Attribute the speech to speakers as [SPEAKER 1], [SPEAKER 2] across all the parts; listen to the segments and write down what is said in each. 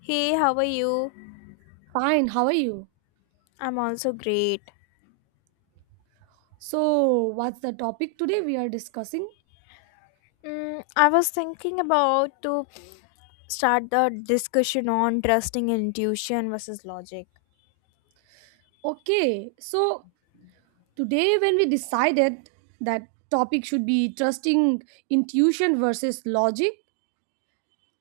[SPEAKER 1] Hey, how are you?
[SPEAKER 2] Fine, how are you?
[SPEAKER 1] I'm also great.
[SPEAKER 2] So, what's the topic today we are discussing?
[SPEAKER 1] I was thinking about to start the discussion on trusting intuition versus logic.
[SPEAKER 2] Okay, so today when we decided that topic should be trusting intuition versus logic,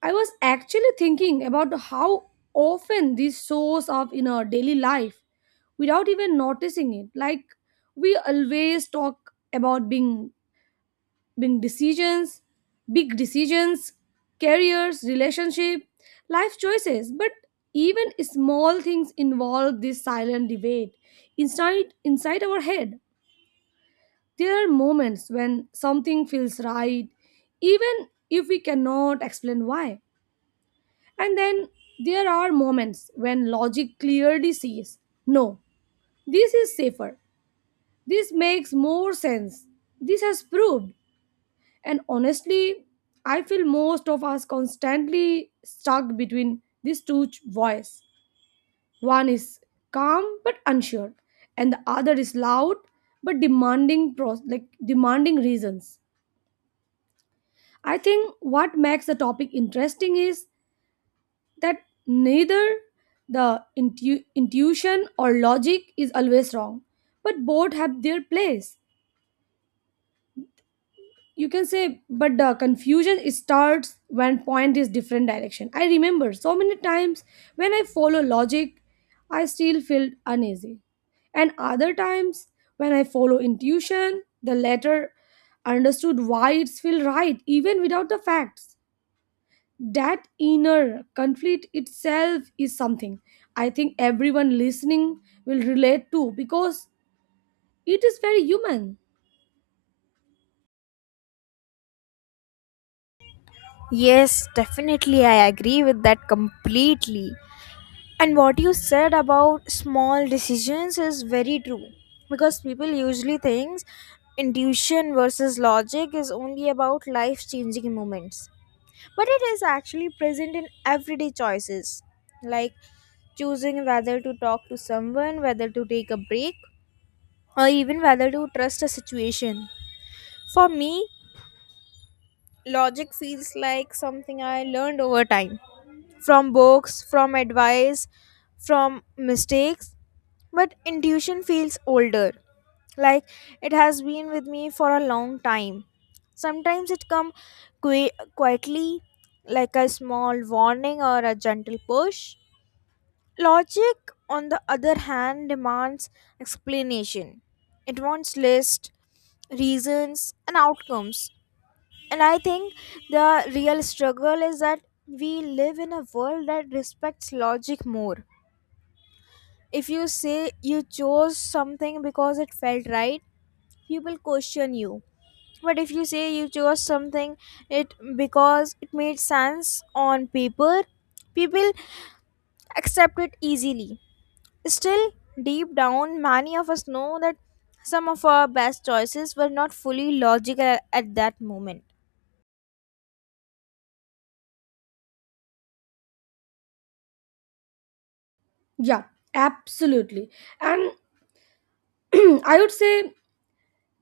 [SPEAKER 2] I was actually thinking about how often this shows up in our daily life without even noticing it. Like, we always talk about being big decisions big decisions careers, relationship, life choices, but even small things involve this silent debate inside our head. There are moments when something feels right even if we cannot explain why, and then there are moments when logic clearly says no, this is safer, this makes more sense, this has proved. And honestly, I feel most of us constantly stuck between these two voices. One is calm but unsure, and the other is loud but demanding pros- like demanding reasons. I think what makes the topic interesting is that neither the intuition or logic is always wrong, but both have their place. You can say, but the confusion starts when point is different direction. I remember so many times when I follow logic I still feel uneasy, and other times when I follow intuition the latter understood why it feels right even without the facts. That inner conflict itself is something I think everyone listening will relate to because it is very human.
[SPEAKER 1] Yes, definitely I agree with that completely. And what you said about small decisions is very true because people usually think intuition versus logic is only about life changing moments. But it is actually present in everyday choices, like choosing whether to talk to someone, whether to take a break, or even whether to trust a situation. For me, logic feels like something I learned over time, from books, from advice, from mistakes, but intuition feels older. Like it has been with me for a long time. Sometimes it comes qu- quietly, like a small warning or a gentle push. Logic, on the other hand, demands explanation. It wants lists, reasons, and outcomes. And I think the real struggle is that we live in a world that respects logic more. If you say you chose something because it felt right, people question you. But if you say you chose something it because it made sense on paper, people accept it easily. Still, deep down, many of us know that some of our best choices were not fully logical at that moment.
[SPEAKER 2] Yeah, absolutely. And I would say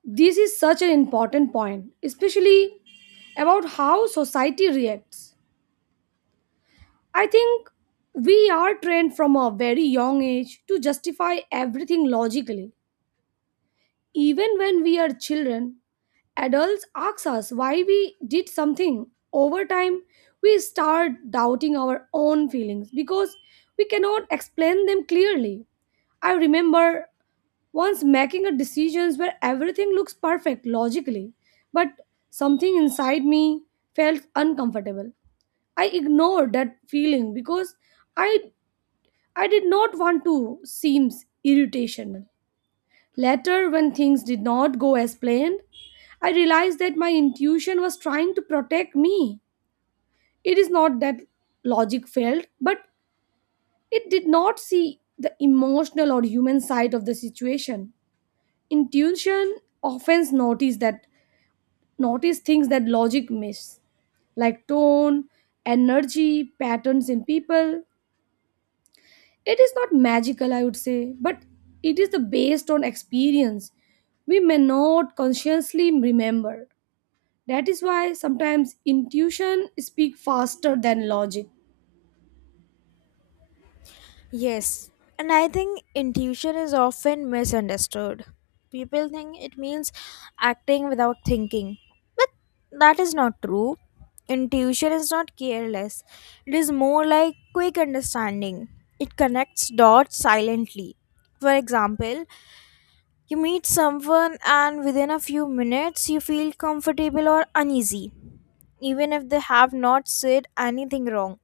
[SPEAKER 2] this is such an important point, especially about how society reacts. I think we are trained from a very young age to justify everything logically. Even when we are children, adults ask us why we did something. Over time, we start doubting our own feelings because we cannot explain them clearly. I remember once making a decisions where everything looks perfect logically, but something inside me felt uncomfortable. I ignored that feeling because I I did not want to seem irritational. Later, when things did not go as planned, I realized that my intuition was trying to protect me. It is not that logic failed, but it did not see the emotional or human side of the situation. Intuition often notice things that logic misses, like tone, energy, patterns in people. It is not magical, I would say, but it is the based on experience we may not consciously remember. That is why sometimes intuition speaks faster than logic.
[SPEAKER 1] Yes, and I think intuition is often misunderstood. People think it means acting without thinking, but that is not true. Intuition is not careless, it is more like quick understanding. It connects dots silently. For example, you meet someone, and within a few minutes, you feel comfortable or uneasy, even if they have not said anything wrong.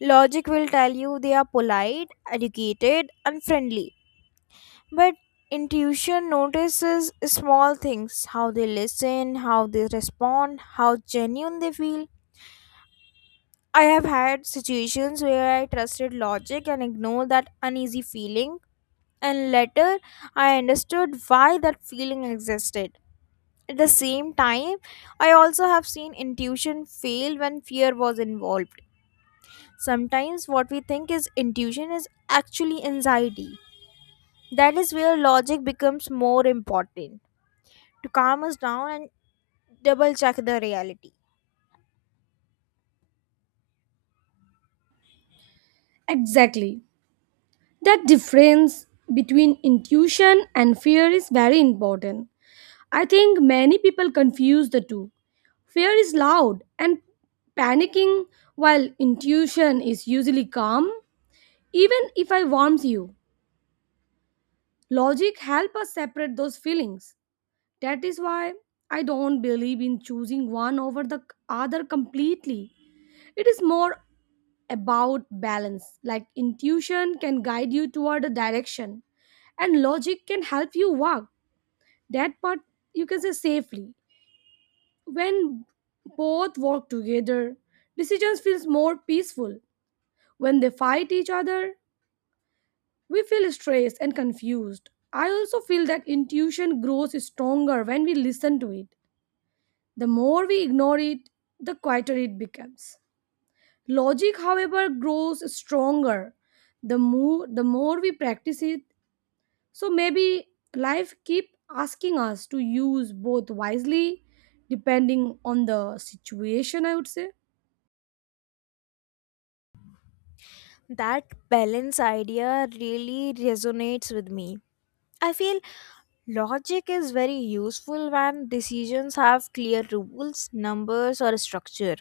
[SPEAKER 1] Logic will tell you they are polite, educated, and friendly. But intuition notices small things: how they listen, how they respond, how genuine they feel. I have had situations where I trusted logic and ignored that uneasy feeling, and later I understood why that feeling existed. At the same time, I also have seen intuition fail when fear was involved. Sometimes what we think is intuition is actually anxiety. That is where logic becomes more important, to calm us down and double check the reality.
[SPEAKER 2] Exactly. That difference between intuition and fear is very important. I think many people confuse the two. Fear is loud and panicking, while intuition is usually calm. Even if I warms you, logic help us separate those feelings. That is why I don't believe in choosing one over the other completely. It is more about balance. Like intuition can guide you toward a direction, and logic can help you walk that part, you can say, safely. When both work together, decisions feels more peaceful. When they fight each other, we feel stressed and confused. I also feel that intuition grows stronger when we listen to it. The more we ignore it, the quieter it becomes. Logic, however, grows stronger the more we practice it. So maybe life keep asking us to use both wisely depending on the situation, I would say.
[SPEAKER 1] That balance idea really resonates with me. I feel logic is very useful when decisions have clear rules, numbers, or structure,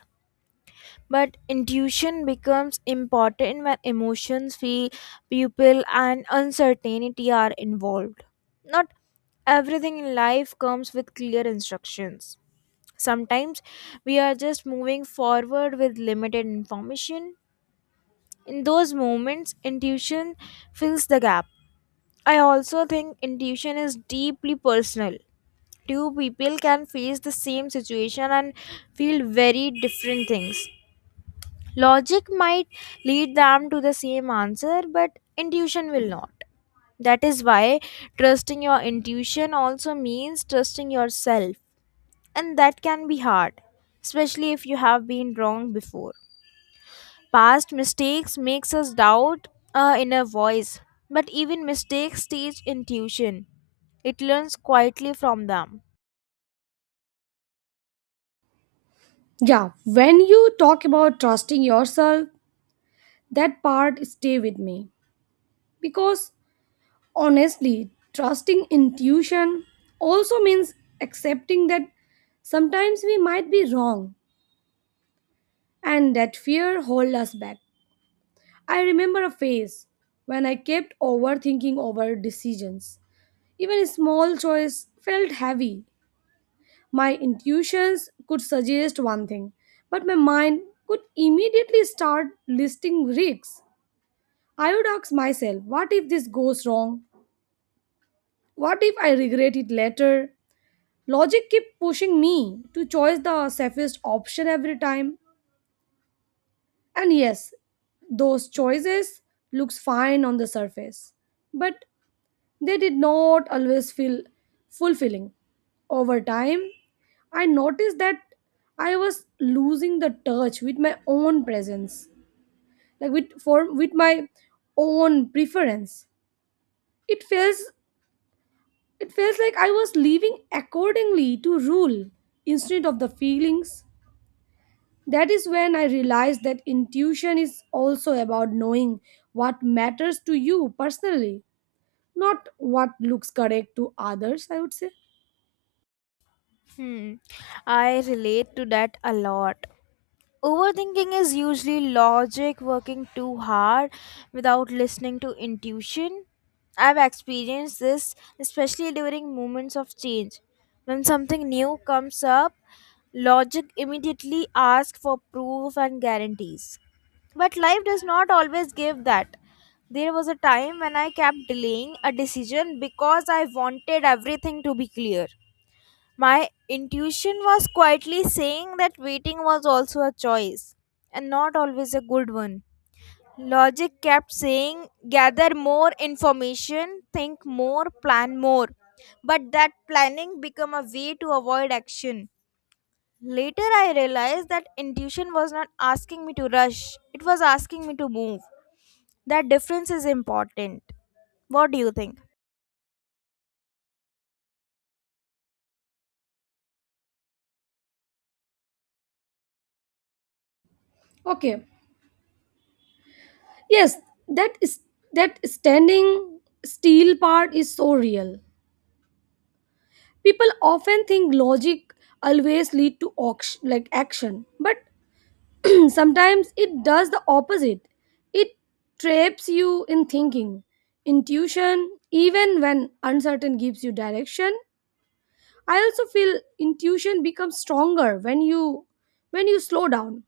[SPEAKER 1] but intuition becomes important when emotions feel, people and uncertainty are involved. Not everything in life comes with clear instructions. Sometimes we are just moving forward with limited information. In those moments intuition fills the gap. I also think intuition is deeply personal. Two people can face the same situation and feel very different things. Logic might lead them to the same answer, but intuition will not. That is why trusting your intuition also means trusting yourself, and that can be hard, especially if you have been wrong before. Past mistakes makes us doubt our inner voice, but even mistakes teach intuition. It learns quietly from them.
[SPEAKER 2] Yeah, when you talk about trusting yourself, that part stay with me because honestly, trusting intuition also means accepting that sometimes we might be wrong and that fear hold us back. I remember a phase when I kept overthinking over decisions. Even a small choice felt heavy. My intuitions could suggest one thing, but my mind could immediately start listing risks. I would ask myself, what if this goes wrong? What if I regret it later? Logic kept pushing me to choose the safest option every time. And yes, those choices looks fine on the surface, but they did not always feel fulfilling. Over time, I noticed that I was losing the touch with my own presence, like with my own preference. It feels It felt like I was living accordingly to rule instead of the feelings. That is when I realized that intuition is also about knowing what matters to you personally, not what looks correct to others, I would say.
[SPEAKER 1] Hmm, I relate to that a lot. Overthinking is usually logic working too hard without listening to intuition. I've experienced this especially during moments of change. When something new comes up, logic immediately asks for proof and guarantees. But life does not always give that. There was a time when I kept delaying a decision because I wanted everything to be clear. My intuition was quietly saying that waiting was also a choice, and not always a good one. Logic kept saying, gather more information, think more, plan more. But that planning became a way to avoid action. Later, I realized that intuition was not asking me to rush, it was asking me to move. That difference is important. What do you think?
[SPEAKER 2] Okay. Yes, that is that standing still part is so real. People often think logic always lead to auction, like action, but sometimes it does the opposite. It traps you in thinking. Intuition, even when uncertain, gives you direction. I also feel intuition becomes stronger when you slow down.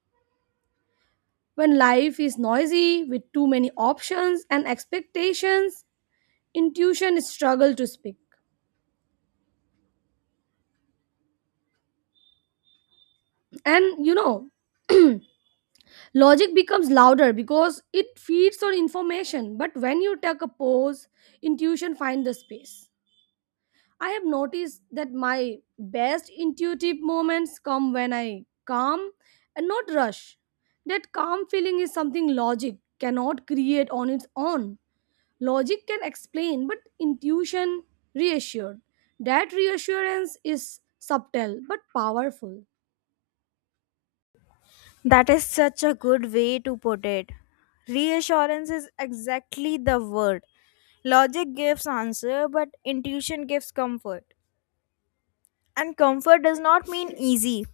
[SPEAKER 2] When life is noisy with too many options and expectations, intuition struggles to speak. And you know, logic becomes louder because it feeds on information. But when you take a pause, intuition finds the space. I have noticed that my best intuitive moments come when I calm and not rush. That calm feeling is something logic cannot create on its own. Logic can explain, but intuition reassured. That reassurance is subtle but powerful.
[SPEAKER 1] That is such a good way to put it. Reassurance is exactly the word. Logic gives answer, but intuition gives comfort. And comfort does not mean easy.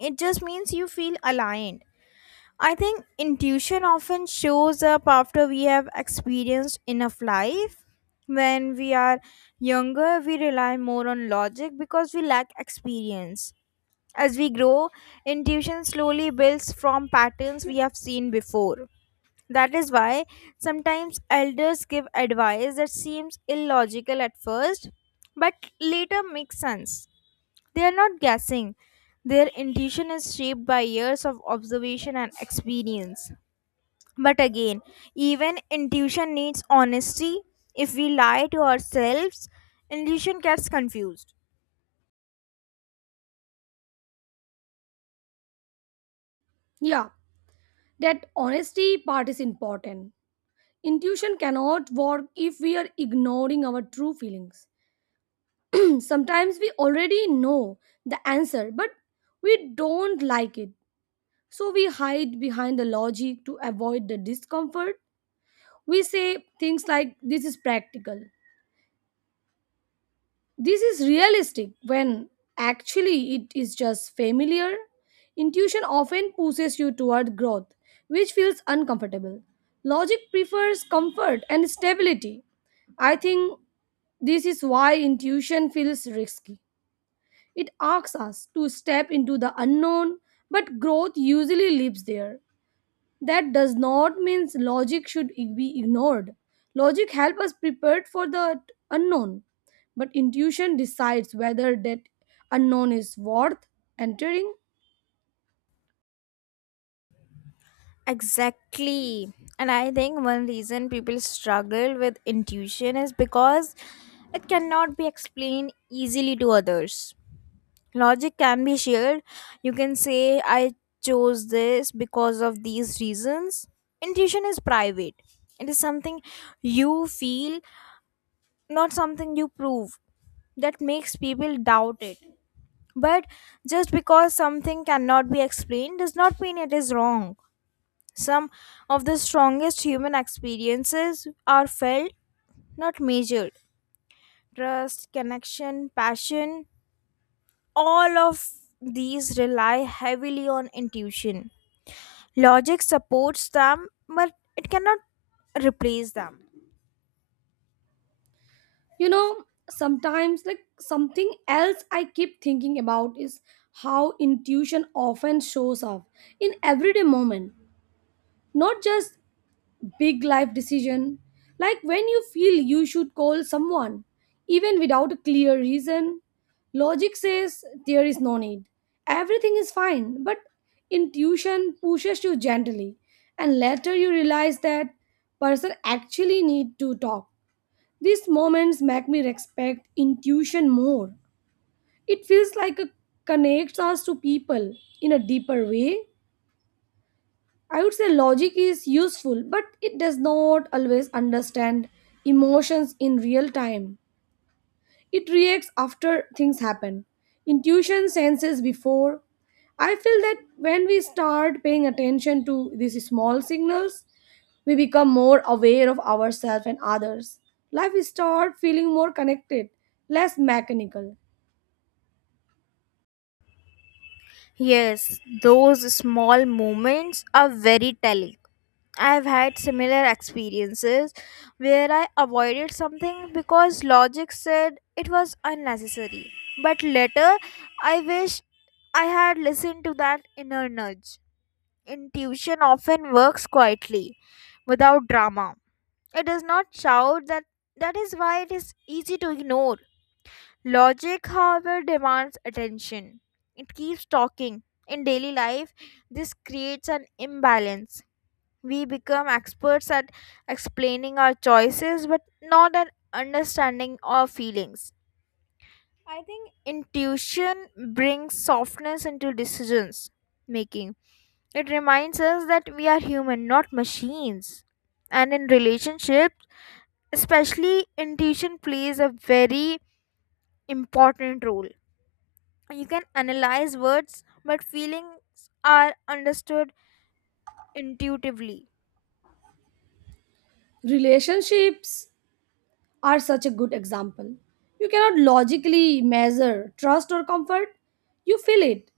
[SPEAKER 1] It just means you feel aligned. I think intuition often shows up after we have experienced enough life. When we are younger, we rely more on logic because we lack experience. As we grow, intuition slowly builds from patterns we have seen before. That is why sometimes elders give advice that seems illogical at first, but later makes sense. They are not guessing. Their intuition is shaped by years of observation and experience. But again, even intuition needs honesty. If we lie to ourselves, intuition gets confused.
[SPEAKER 2] Yeah, that honesty part is important. Intuition cannot work if we are ignoring our true feelings. Sometimes we already know the answer, but we don't like it. So we hide behind the logic to avoid the discomfort. We say things like, this is practical, this is realistic, when actually it is just familiar. Intuition often pushes you toward growth, which feels uncomfortable. Logic prefers comfort and stability. I think this is why intuition feels risky. It asks us to step into the unknown, but growth usually lives there. That does not mean logic should be ignored. Logic helps us prepare for the unknown, but intuition decides whether that unknown is worth entering.
[SPEAKER 1] Exactly. And I think one reason people struggle with intuition is because it cannot be explained easily to others. Logic can be shared. You can say, I chose this because of these reasons. Intuition is private, it is something you feel, not something you prove. That makes people doubt it. But just because something cannot be explained does not mean it is wrong. Some of the strongest human experiences are felt, not measured. Trust, connection, passion, all of these rely heavily on intuition. Logic supports them, but it cannot replace them.
[SPEAKER 2] You know, sometimes, like something else I keep thinking about is how intuition often shows up in everyday moment, not just big life decision, like when you feel you should call someone, even without a clear reason. Logic says there is no need. Everything is fine, but intuition pushes you gently, and later you realize that person actually need to talk. These moments make me respect intuition more. It feels like it connects us to people in a deeper way. I would say logic is useful, but it does not always understand emotions in real time. It reacts after things happen. Intuition senses before. I feel that when we start paying attention to these small signals, we become more aware of ourselves and others. Life start feeling more connected, less mechanical.
[SPEAKER 1] Yes, those small moments are very telling. I've had similar experiences where I avoided something because logic said it was unnecessary. But later, I wish I had listened to that inner nudge. Intuition often works quietly, without drama. It does not shout that. That is why it is easy to ignore. Logic, however, demands attention. It keeps talking. In daily life, this creates an imbalance. We become experts at explaining our choices, but not at understanding our feelings. I think intuition brings softness into decisions making. It reminds us that we are human, not machines. And in relationships, especially, intuition plays a very important role. You can analyze words, but feelings are understood intuitively.
[SPEAKER 2] Relationships are such a good example. You cannot logically measure trust or comfort, you feel it.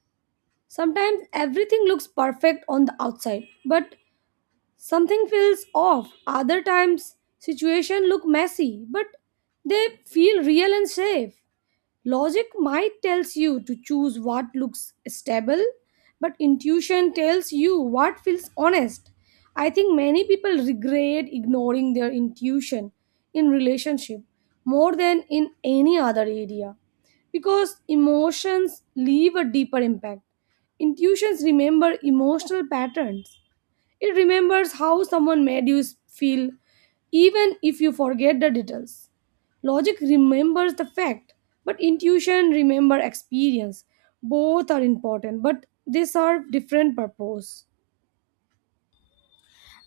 [SPEAKER 2] Sometimes everything looks perfect on the outside, but something feels off. Other times situation look messy, but they feel real and safe. Logic might tells you to choose what looks stable, but intuition tells you what feels honest. I think many people regret ignoring their intuition in relationship more than in any other area because emotions leave a deeper impact. Intuitions remember emotional patterns. It remembers how someone made you feel, even if you forget the details. Logic remembers the fact, but intuition remembers experience. Both are important, but they serve different purpose.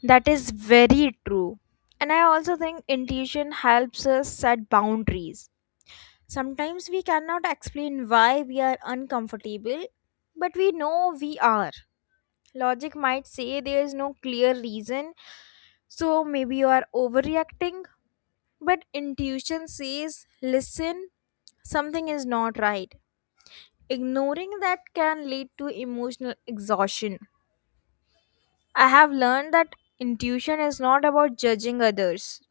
[SPEAKER 1] That is very true. And I also think intuition helps us set boundaries. Sometimes we cannot explain why we are uncomfortable, but we know we are. Logic might say there is no clear reason, so maybe you are overreacting, but intuition says listen, something is not right. Ignoring that can lead to emotional exhaustion. I have learned that intuition is not about judging others,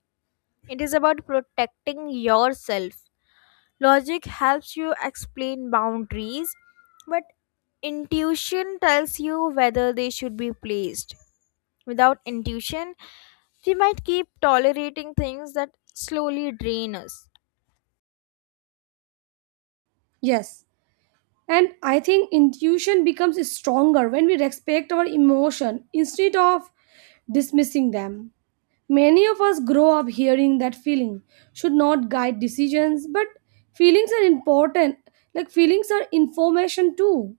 [SPEAKER 1] it is about protecting yourself. Logic helps you explain boundaries, but intuition tells you whether they should be placed. Without intuition, we might keep tolerating things that slowly drain us.
[SPEAKER 2] Yes, and I think intuition becomes stronger when we respect our emotion instead of dismissing them. Many of us grow up hearing that feeling should not guide decisions, but feelings are important. Like, feelings are information too.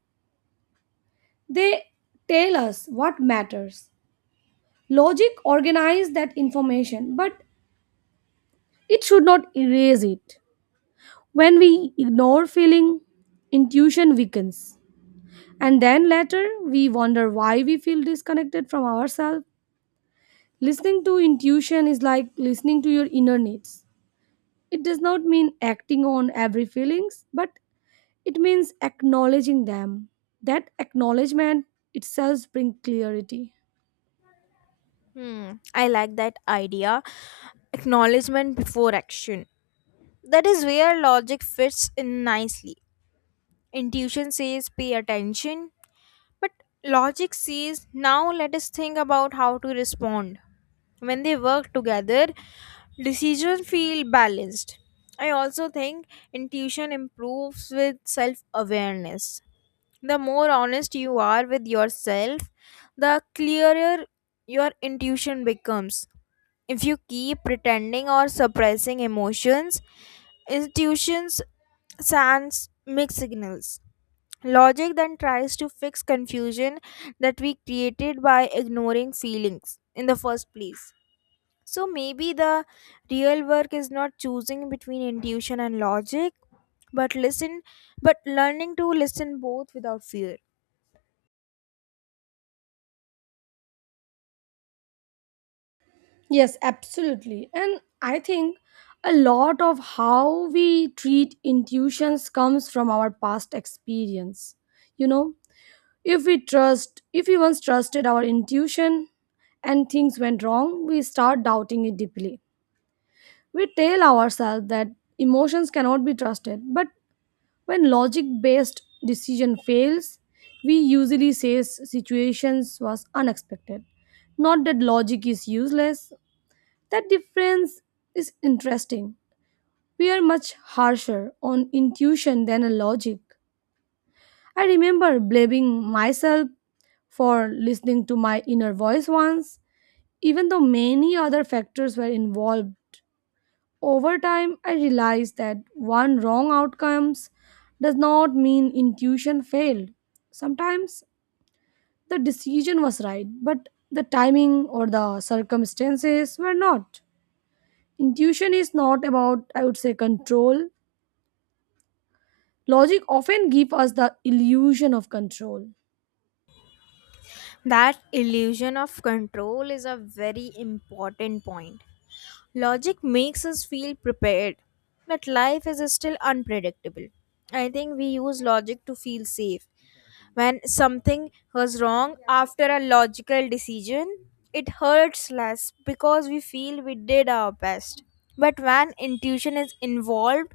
[SPEAKER 2] They tell us what matters. Logic organizes that information, but it should not erase it. When we ignore feeling, intuition weakens. And then later, we wonder why we feel disconnected from ourselves. Listening to intuition is like listening to your inner needs. It does not mean acting on every feelings, but it means acknowledging them. That acknowledgement itself brings clarity.
[SPEAKER 1] Hmm, I like that idea. Acknowledgement before action. That is where logic fits in nicely. Intuition says pay attention, but logic says now let us think about how to respond. When they work together, decisions feel balanced. I also think intuition improves with self awareness. The more honest you are with yourself, the clearer your intuition becomes. If you keep pretending or suppressing emotions, intuitions sends mixed signals. Logic then tries to fix confusion that we created by ignoring feelings in the first place. So maybe the real work is not choosing between intuition and logic, but listen, but learning to listen both without fear.
[SPEAKER 2] Yes, absolutely. And I think a lot of how we treat intuitions comes from our past experience. You know, if we once trusted our intuition and things went wrong, we start doubting it deeply. We tell ourselves that emotions cannot be trusted, but when logic based decision fails, we usually say situations was unexpected. Not that logic is useless. That difference is interesting. We are much harsher on intuition than a logic. I remember blaming myself for listening to my inner voice once, even though many other factors were involved. Over time, I realized that one wrong outcomes does not mean intuition failed. Sometimes the decision was right, but the timing or the circumstances were not. Intuition is not about, I would say, control. Logic often gives us the illusion of control.
[SPEAKER 1] That illusion of control is a very important point. Logic makes us feel prepared, but life is still unpredictable. I think we use logic to feel safe. When something goes wrong after a logical decision, it hurts less because we feel we did our best. But when intuition is involved,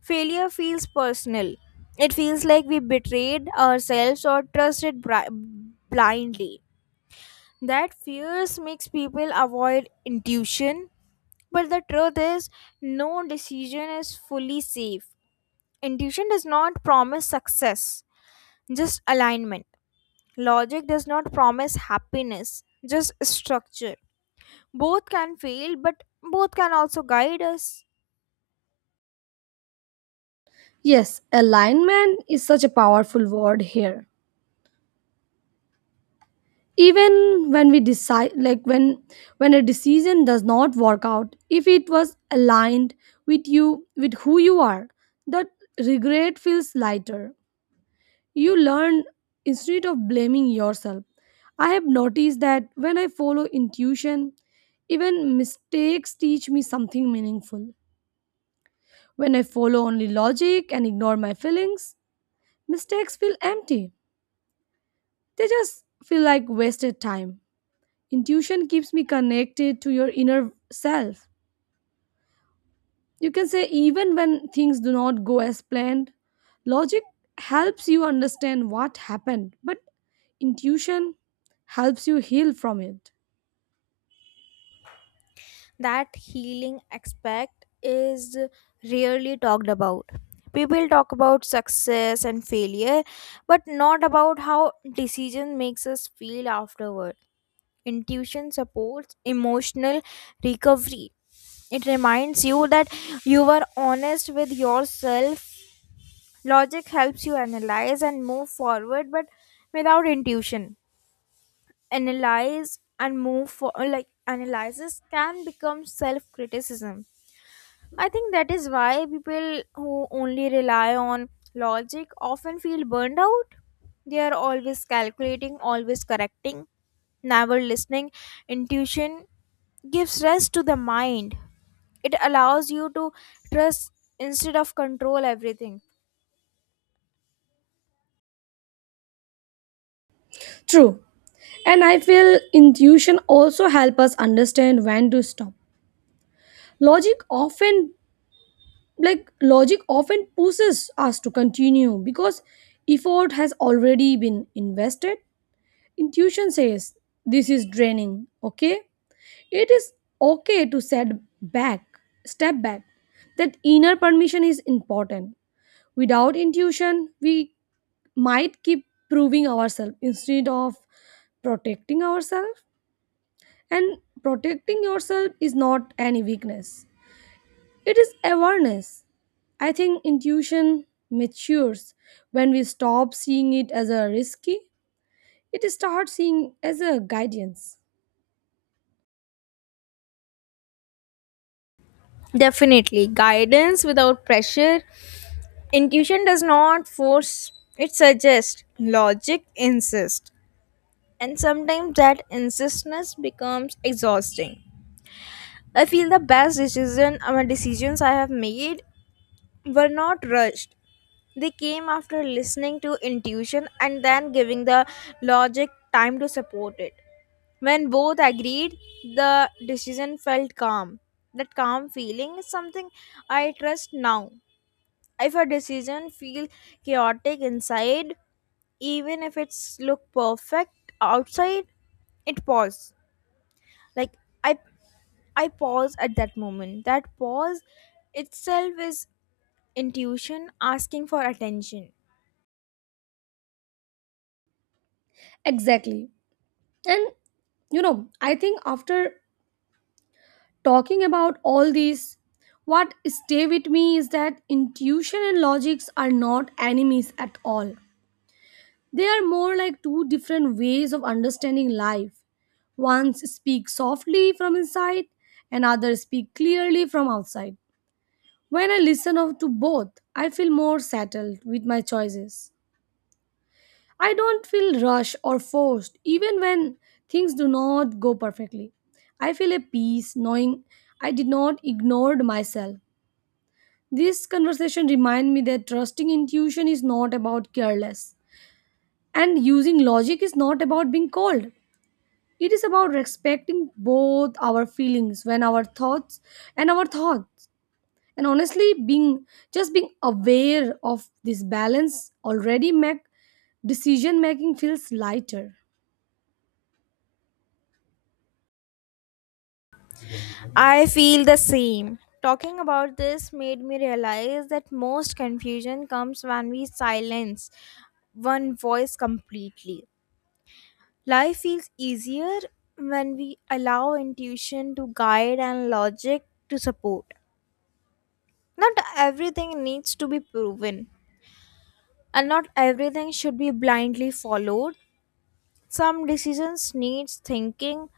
[SPEAKER 1] failure feels personal. It feels like we betrayed ourselves or trusted blindly. That fears makes people avoid intuition, but the truth is, no decision is fully safe. Intuition does not promise success, just alignment. Logic does not promise happiness, just structure. Both can fail, but both can also guide us.
[SPEAKER 2] Yes, alignment is such a powerful word here. Even when we decide, like when a decision does not work out, if it was aligned with who you are, that regret feels lighter. You learn instead of blaming yourself. I have noticed that when I follow intuition, even mistakes teach me something meaningful. When I follow only logic and ignore my feelings, mistakes feel empty. They just feel like wasted time. Intuition keeps me connected to your inner self. You can say, even when things do not go as planned, logic helps you understand what happened, but intuition helps you heal from it.
[SPEAKER 1] That healing aspect is rarely talked about. People talk about success and failure, but not about how decision makes us feel afterward. Intuition supports emotional recovery. It reminds you that you were honest with yourself. Logic helps you analyze and move forward, but without intuition, analyze and move for like analysis can become self-criticism. I think that is why people who only rely on logic often feel burned out. They are always calculating, always correcting, never listening. Intuition gives rest to the mind. It allows you to trust instead of control everything.
[SPEAKER 2] True. And I feel intuition also help us understand when to stop. Logic often Logic often pushes us to continue because effort has already been invested. Intuition says this is draining, okay? It is okay to back, step back. That inner permission is important. Without intuition, we might keep proving ourselves instead of protecting ourselves. And protecting yourself is not any weakness, it is awareness. I think intuition matures when we stop seeing it as a risky, it starts seeing as a guidance.
[SPEAKER 1] Definitely. Guidance without pressure. Intuition does not force, it suggests. Logic insists. And sometimes that insistence becomes exhausting. I feel the best decision decisions I have made were not rushed. They came after listening to intuition and then giving the logic time to support it. When both agreed, the decision felt calm. That calm feeling is something I trust now. If a decision feel chaotic inside, even if it's look perfect outside, it pause, like, i I pause at that moment. That pause itself is intuition asking for attention.
[SPEAKER 2] Exactly. And you know, I think after talking about all these, what stay with me is that intuition and logics are not enemies at all. They are more like two different ways of understanding life. One speaks softly from inside, and others speak clearly from outside. When I listen to both, I feel more settled with my choices. I don't feel rushed or forced. Even when things do not go perfectly, I feel a peace knowing I did not ignored myself. This conversation reminded me that trusting intuition is not about careless, and using logic is not about being cold. It is about respecting both our feelings when our thoughts. And honestly, being just being aware of this balance already make decision making feels lighter.
[SPEAKER 1] I feel the same. Talking about this made me realize that most confusion comes when we silence one voice completely. Life feels easier when we allow intuition to guide and logic to support. Not everything needs to be proven, and not everything should be blindly followed. Some decisions need thinking,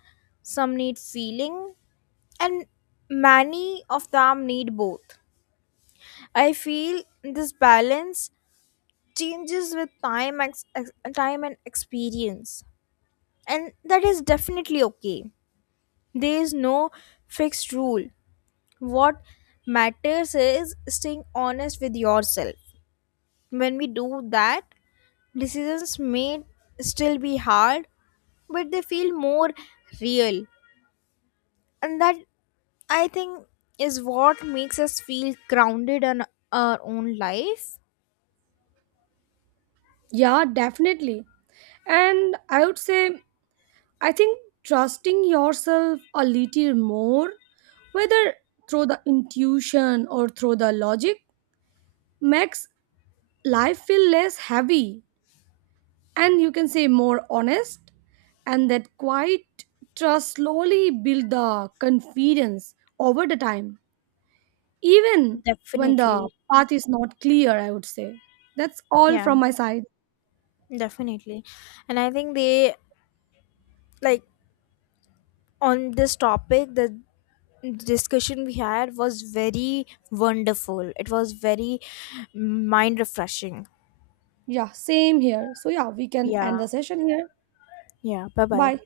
[SPEAKER 1] some need feeling, and many of them need both. I feel this balance changes with time, time and experience, and that is definitely okay. There is no fixed rule. What matters is staying honest with yourself. When we do that, decisions may still be hard, but they feel more real. And that, I think, is what makes us feel grounded in our own life.
[SPEAKER 2] Yeah, definitely. And I would say I think trusting yourself a little more, whether through the intuition or through the logic, makes life feel less heavy and, you can say, more honest. And that quiet trust slowly build the confidence over the time, even when the
[SPEAKER 1] Definitely.
[SPEAKER 2] path is not clear, I would say. That's all
[SPEAKER 1] Yeah,
[SPEAKER 2] from my side.
[SPEAKER 1] definitely. And I think they like, on this topic, the discussion we had was very wonderful. It was very mind refreshing.
[SPEAKER 2] Yeah, same here. So, yeah, we can
[SPEAKER 1] Yeah.
[SPEAKER 2] end the session here.
[SPEAKER 1] Yeah. Bye bye.
[SPEAKER 2] Bye.